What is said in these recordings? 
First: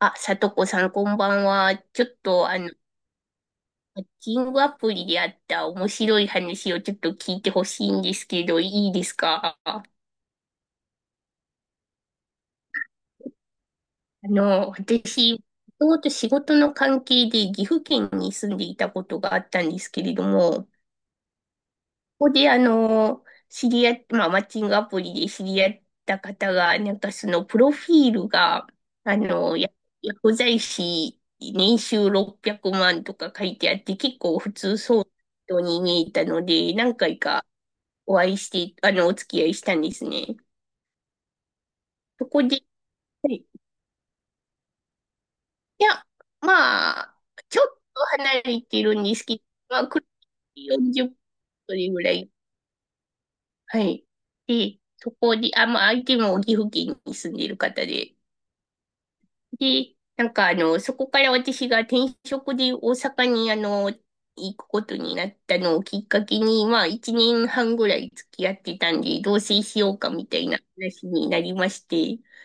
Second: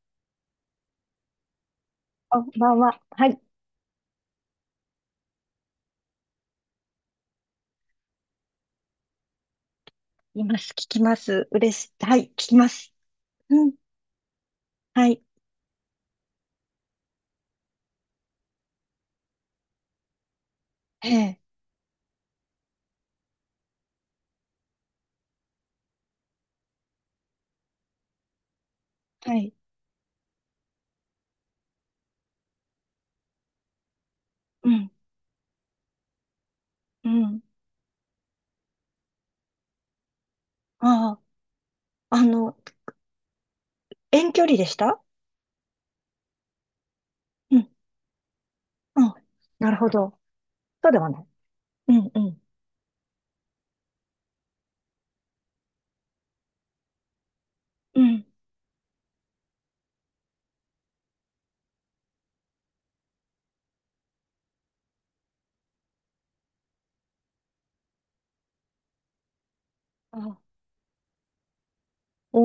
あ、さとこさん、こんばんは。ちょっこと、んあばの、んは。はい。マッチングアプリであった面白い話をちょっと聞いてほしいんですけど、いいですか？います。聞きます。嬉しい。はい。聞きます。うん。はい。私、もともと仕事の関係で岐阜県に住んでいたことがあったんですけれども、ええ。ここで、あの、知り合っ、まあ、マッチングアプリで知り合った方が、プロフィールが、あはい。の、や薬剤師、年収600万とか書いてあって、結構普う通ん。そうな人に見えたので、何う回ん。かお会いして、お付き合いしたんですね。ああ。そこで、はいい遠距離でした？や、まあ、うちょっん。と離れてるうんん、ですけど、なるまほあ、車ど。でそうで40はない。う分ぐん。らうい。ん。はい。で、そこで、あ、まあ、相手も岐阜県に住んでいる方うで。ん。で、そこから私が転職で大阪に行くことになったのをきっかけに、まあ、一年半ぐらい付き合ってたんで、同棲しようかみたあ、いな話になりまして。お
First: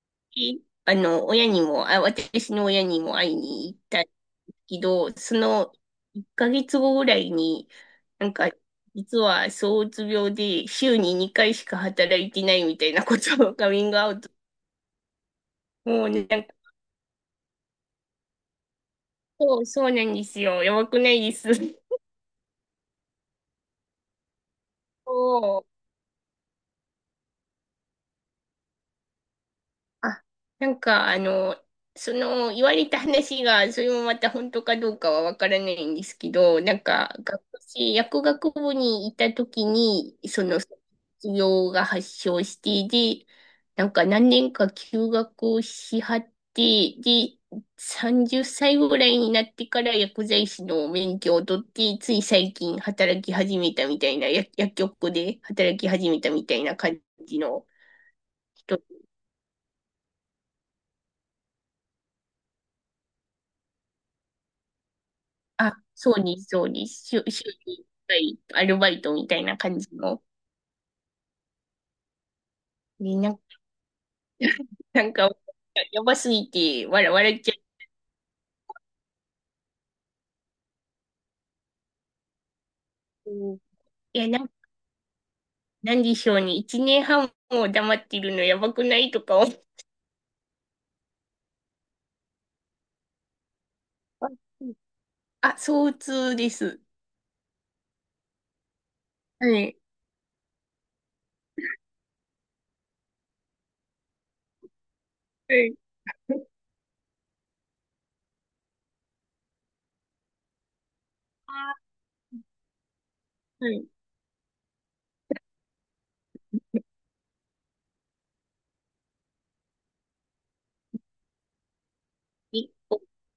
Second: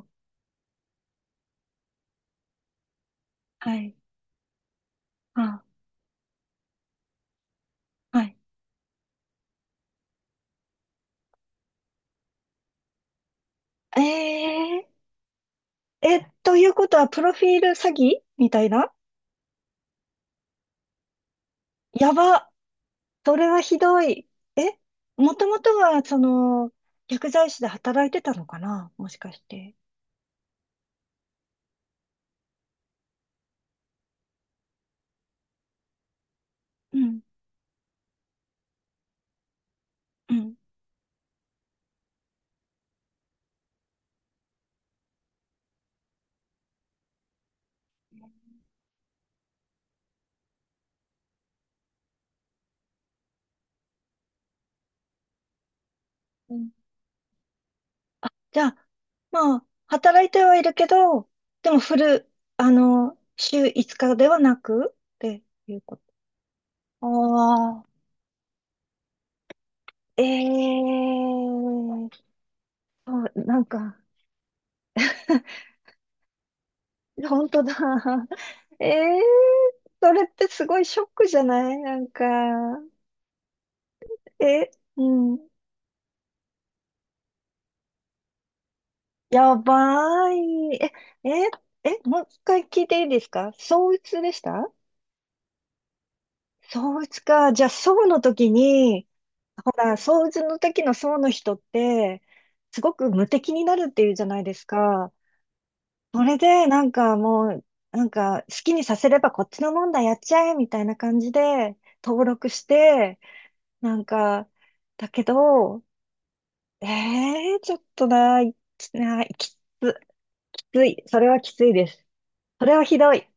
ー。で、あの、親にも、あ、私の親にも会いには行っい。たんですけど、そあ、の1ヶ月後ぐらいに、はなんい。か、実は躁うつ病で週に2回しか働いてないみたいなことをカミングえアウト。え。もうえ、ね、なんか、ということは、プロフィール詐欺みたいな？そうなんですよ。やばくないです？やば。それはひどい。え、もともそとうは、薬剤師で働いてたのかなもしかして。あ、なんか、あの、言われた話が、それもまた本当かどうかはわからないんですけど、うん薬学部にいた時に、うん。卒業が発症して、で、なんか何年か休学をしはって、で、30歳ぐらいになってから薬剤師の免許を取って、つい最近働き始めたみたいな、薬局で働き始めたみうたいん。な感じのあ、じゃ人。あ、まあ、働いてはいるけど、でもフル、あの、週5日ではなくってあ、いうこと。そうに、そうに、週、週あにいあ、っかいアルバイトみたいな感じえの。え。ね、そなう、んか、なんか、なんか、やばすぎて、笑っ本ちゃ当だ。ええ。それってすごいショックじゃない？う。いや、なん、え、うん、なんでしょうね。一年半も黙ってるのやばくないとか思やう。ばい。え、え、え、もう一回聞いていいですか？相うつでした？ あ、相通です。相打ちか。じゃあ、宋の時に、はほい。ら、相打ちの時の宋の人って、すごく無敵になるっていうじゃないですか。はい。それで、なんかもう、なんか好きにさせればこっちのもんだ、やっちゃえ、みたいな感じで、登録して、はい。なんか、だけど、ええー、ちょっとな、いな、きつ、きつい。それはきついです。そ結れはひ構、どい。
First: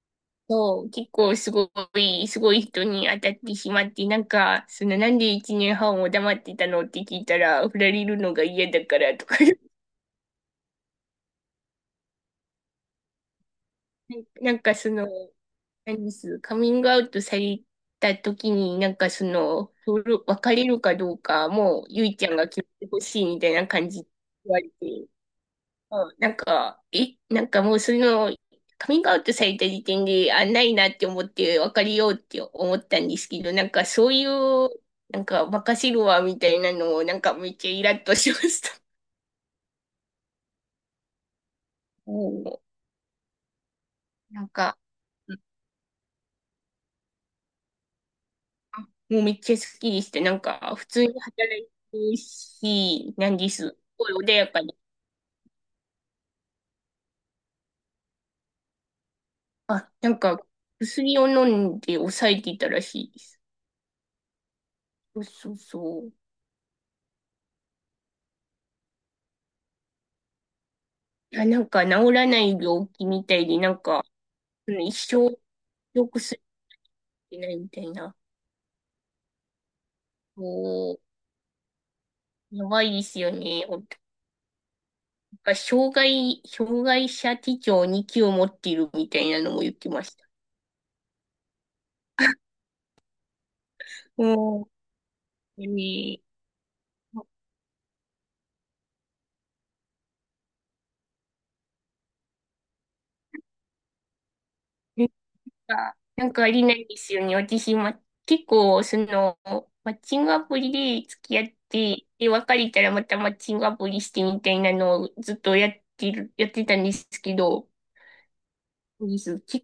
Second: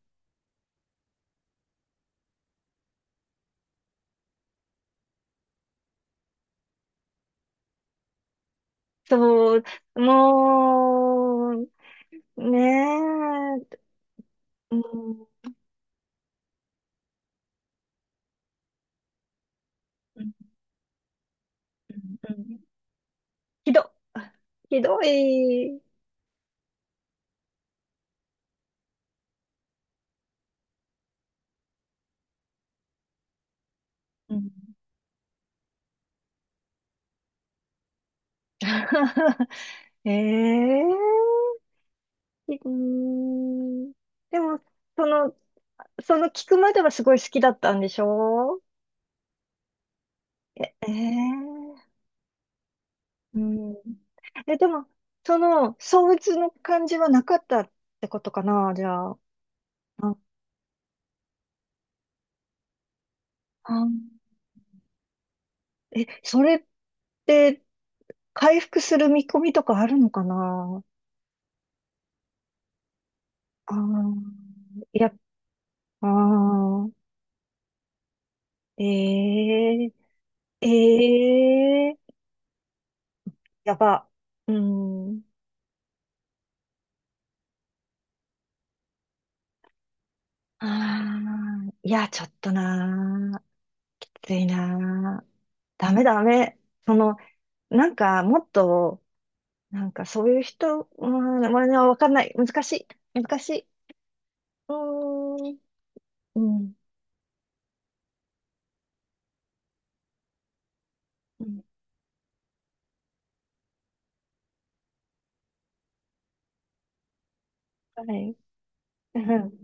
そう結構すごい、すごい人に当たってしまって、なんで一年半も黙ってたのって聞いたら、振られるのが嫌だからとか、そう、もう、ねえ、なんかうその、ん何ですカミングアウトされた時に、それ別れるかどうか、もう、うゆいんちゃうんがん。決めてほしいみたいなひ感ど、じで言われて、ひどい。うん。なんか、え、なんかもうその、カミングアウトされた時点で、あ、ないなって思って、別れようって思ったんですけど、なんかそういうん。 う、なんか、任せるわみたいなのを、なんかめっちゃイラッとしました。ええ。う う ん。ーん。でなんも、か、その、その聞くまではすごい好きだったんでしょ？あもうめっちゃ好きでした。普通に働いええ。てるし、なんうです。ん。すごい穏やえ、かでで。も、その相鬱の感じはなかったってことかな、じゃあ。あ、なあ、んか、薬を飲んで抑えていたらしいです。あ。そうそうそえ、う。それって、回復する見込みとかあるのかな？治らない病気みたいで、あー。うん、一いや、生あ良くすあ、るないみたいな。えこえええ。やばいですよね。やおなんば。うん。か、障害、障害者手帳に級を持っているみたいなのも言ってました。ああ、いや、ちょっとなー、きついうん。なー。ダメねダメ。その、もっと、そういう人、うん、まあ、わかんない。難しい。難しい。うーん。かなんうかありなん。いですよね。私、ま、結構、その、マッチングアプリで付き合うっん。て、で、別れたらまたマッチングアプリしてみたいなのをずっとやってる、やってたんですけど、はい。うです。ん。きう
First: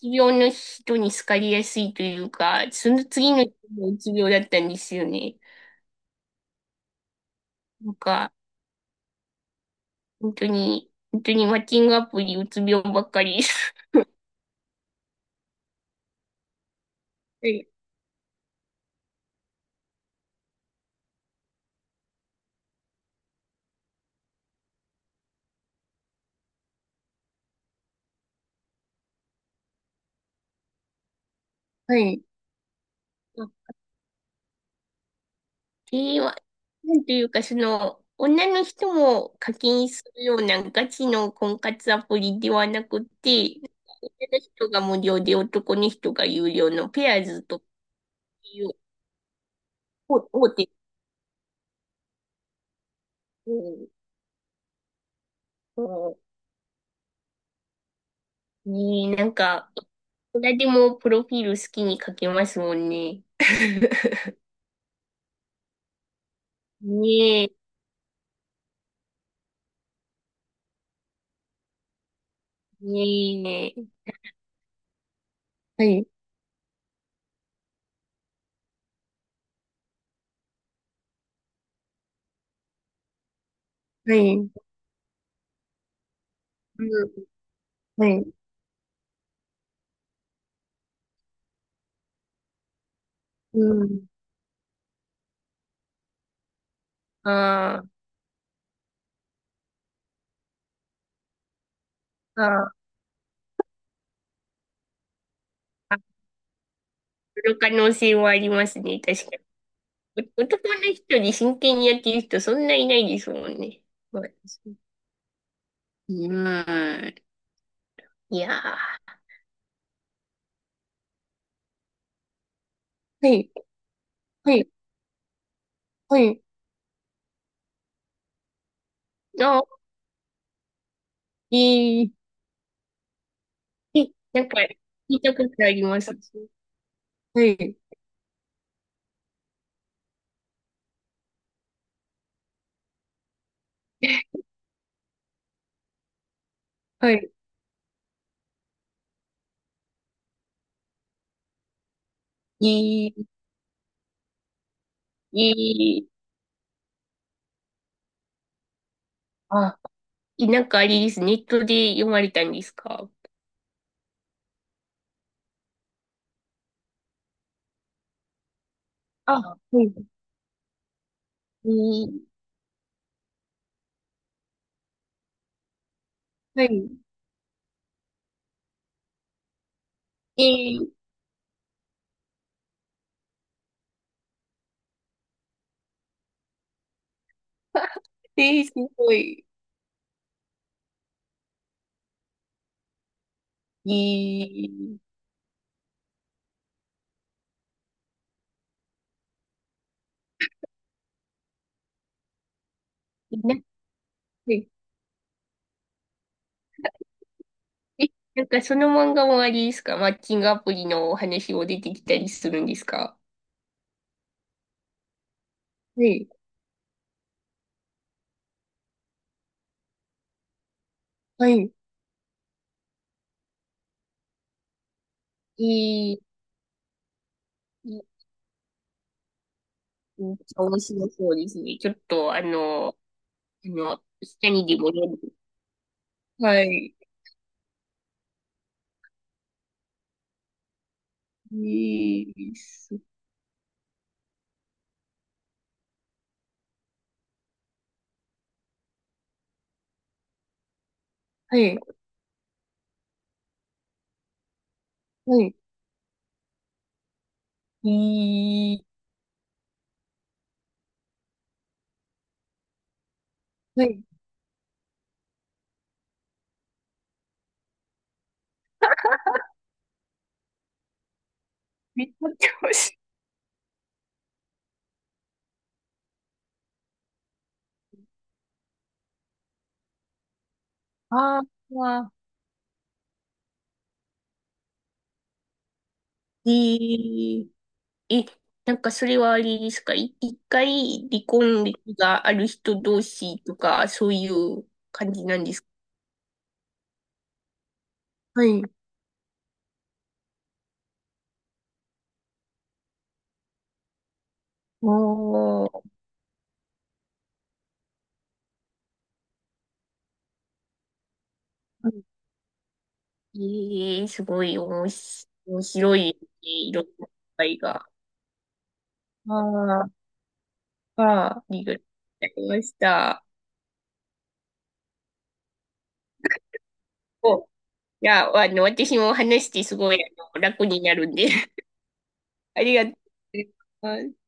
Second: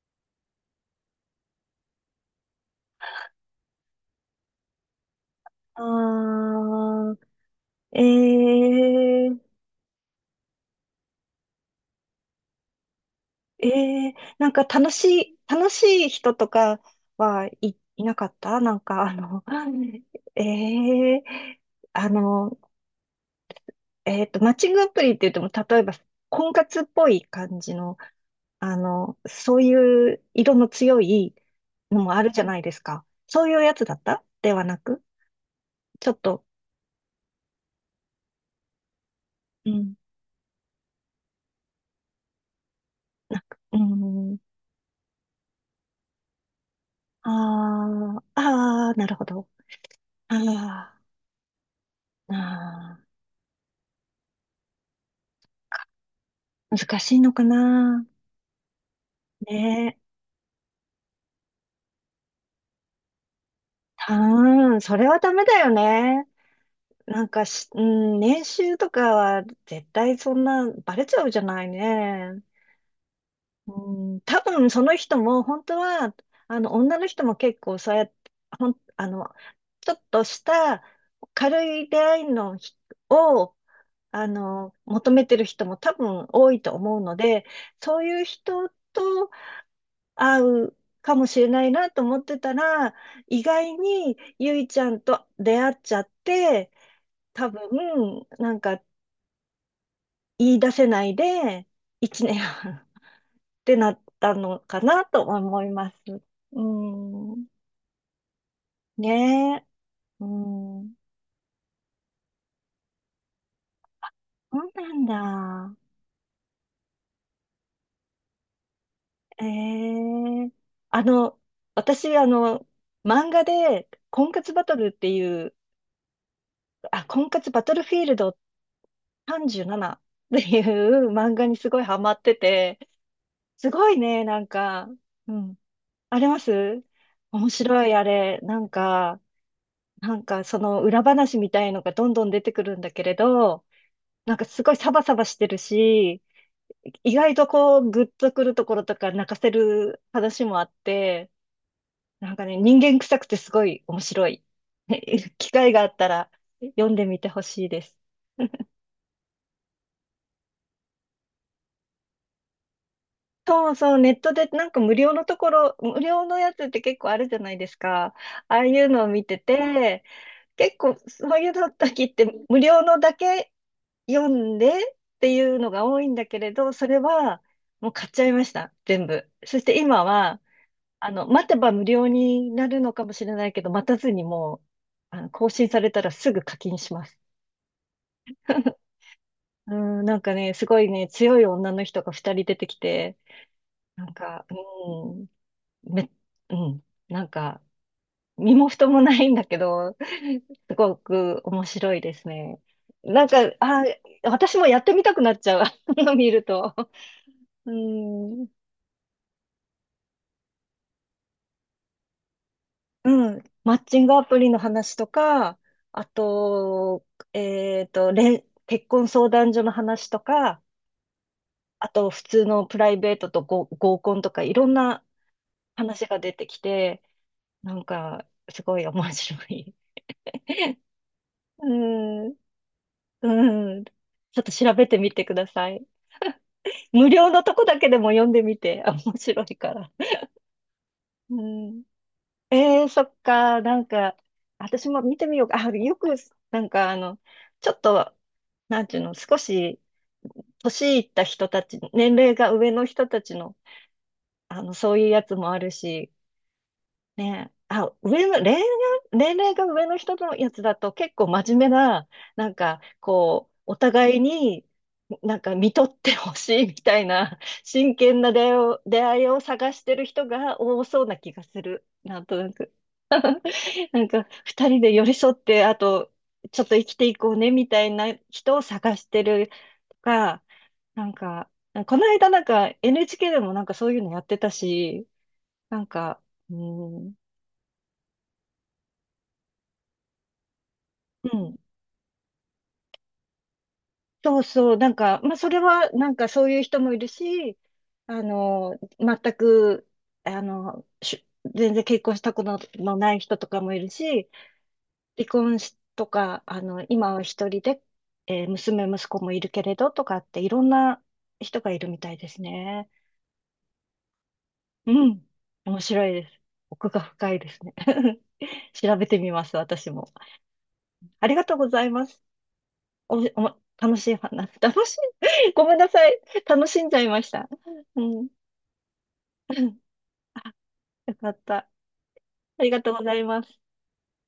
つ病の人に好かれやすいというか、その次の人もうつ病だったんですよね。あなんあ、か、ええ本当に、本当にマッチングアプリうつ病ばっかり。ええ。楽しい、楽しい人とか？ははい。い、いなかった？ええあの、マッチングアプリって言っても、例えば、婚活っぽい感じの、そういう色の強いはのもい。あるじゃないですか。そういうやつだったではなく、ちょっえー、わと、なんていうか、その、女の人も課う金ん、するようなガチの婚活アプリではなくて、う女ん、の人が無料で男の人が有料のペアーあズとあ、いうああ、なるほど。大手。ああ、ああ、うん難しいのかな。うん。に、なんねか、え。誰でもプロフィール好きに書けますもんね。う ーん、それはダメだよね。ねなんかえ、し、うん、年収とかは絶対そんなバレちゃうじゃないね。ねえ。うん、多分その人も本当はい、は、女の人も結構そうやって、ほん、あの、ちょっとした軽い出会いのひを、はい、求めてる人も多分多いとう思うのん、で、そうはいうい、人と合うかもしれないなと思ってたら、意う外ん。にゆいちゃんと出会っちゃって、多分、ああ、言い出せないで、1年半あってなったのかなと思いまあ、す。あ、うん。その可能性はありますね、確かねえ。うに。お男のん。人に真剣にやってる人そんないないですもんね。まあ、そうなんだ。うん。いやー。ええ。あの、私、漫は画い、で、婚活はバい、トルっていう、はい。あ、婚活バトルフィールドあ、37っていう漫画にすごいハいマい。ってて、すごいえ、ね、聞いうたことん。あります。あります。は面い、白いあれ。その裏話みたいのがどんどん出てくるんだけれど、なんかすごいサバサバしてるし、は意い。外とこうグッとくるところとか泣かせる話もあって、なんかね、人間いい、臭くてすごい面白い。機会があっいたい。ら読んでみてほしいです。あ、なんかあれです。ネットで読まれたんですか？そうそう、ネットで無料のところ、無料のやつって結構あるじゃないですか。ああいうのを見あ、てはて、い。結構そういうの時いっい、て無料のだけ読んでっていうのが多いんだけれはど、そい。れはもう買っちゃいました、全部。そして今は、いい。待てば無料になるのかもしれないけど、待たずにもう、更新されたらすぐ課金します。えー、す ごい。うん、なんかね、すごいね、強い女の人が二人出てきて、なんいか、い。うん、め、うん、なんか、身も蓋もないんだけど、すごく面白いですね。なんか、なあ、は私もいやってみたくなっちゃう、あの見ると。うえ、なんん、かその漫画もあれですか、マッチングアプリのお話を出てきたりするんですか？うん、マッチングアプリの話とか、はあい。と、結婚相談所の話とか、はい。あと、普通のプライベートとご合コンとか、いろんな話えが出ー、てきて、なんか、すごい面白い。めっちゃ面白そうですうね。ちょっと、んあの、あうん。ちの、ょっ下とに調でべもて読みんで。てください。はい。無料のとこだけでも読んでみて。あ、面白いから。うえん。ー、えー、す。そっか。私も見てみようか。あ、よく、なんかあの、ちょっと、なんていうの、少し、年いった人はたい。ち、年齢が上の人たちの、そういうやつはもい。あるし、ねえ、えあ、上の、恋愛、ー、年齢が上の人のやつだと結構真面目な、なんか、こう、おはい。互いに、なんか見とってほしいみたいな、真剣な出会いを、出会いを探してる人が多そうな気がする。めっちなゃんと面な白く。い。なんか、二人で寄り添って、あと、ちょっと生きていこうね、みたいな人を探してるとか、なんあか、このあ、間なんか NHK でもなんかそういうのやってたし、なんか、えうん、ー、え、なんかそれはあれですか、い、1回離うん。婚歴がある人同士とか、そういそううそう、感じまあ、なんそでれすか？は、なんかそういう人もいるし、あはい。の、全く、あの、し全然結婚したことのない人とかもいるし、離婚おしー、とか、今は一人で、えー娘、息子もいるけれどとかって、いろんな人がいるみたいですね。ええ、すごい面う白ん。面面白い白いでね、す。いろん奥がな深いで会すね。が。調べてみます、あ私も。あ、ありあがあ、とうりごがとざういます。ございましお、た。お、楽しい話、楽しい、ごめんなさい。楽しんじゃいましお、た。うん。私も話してす ごい、あ、楽になるよんで、かっ た。あありりががととううございます。ございます。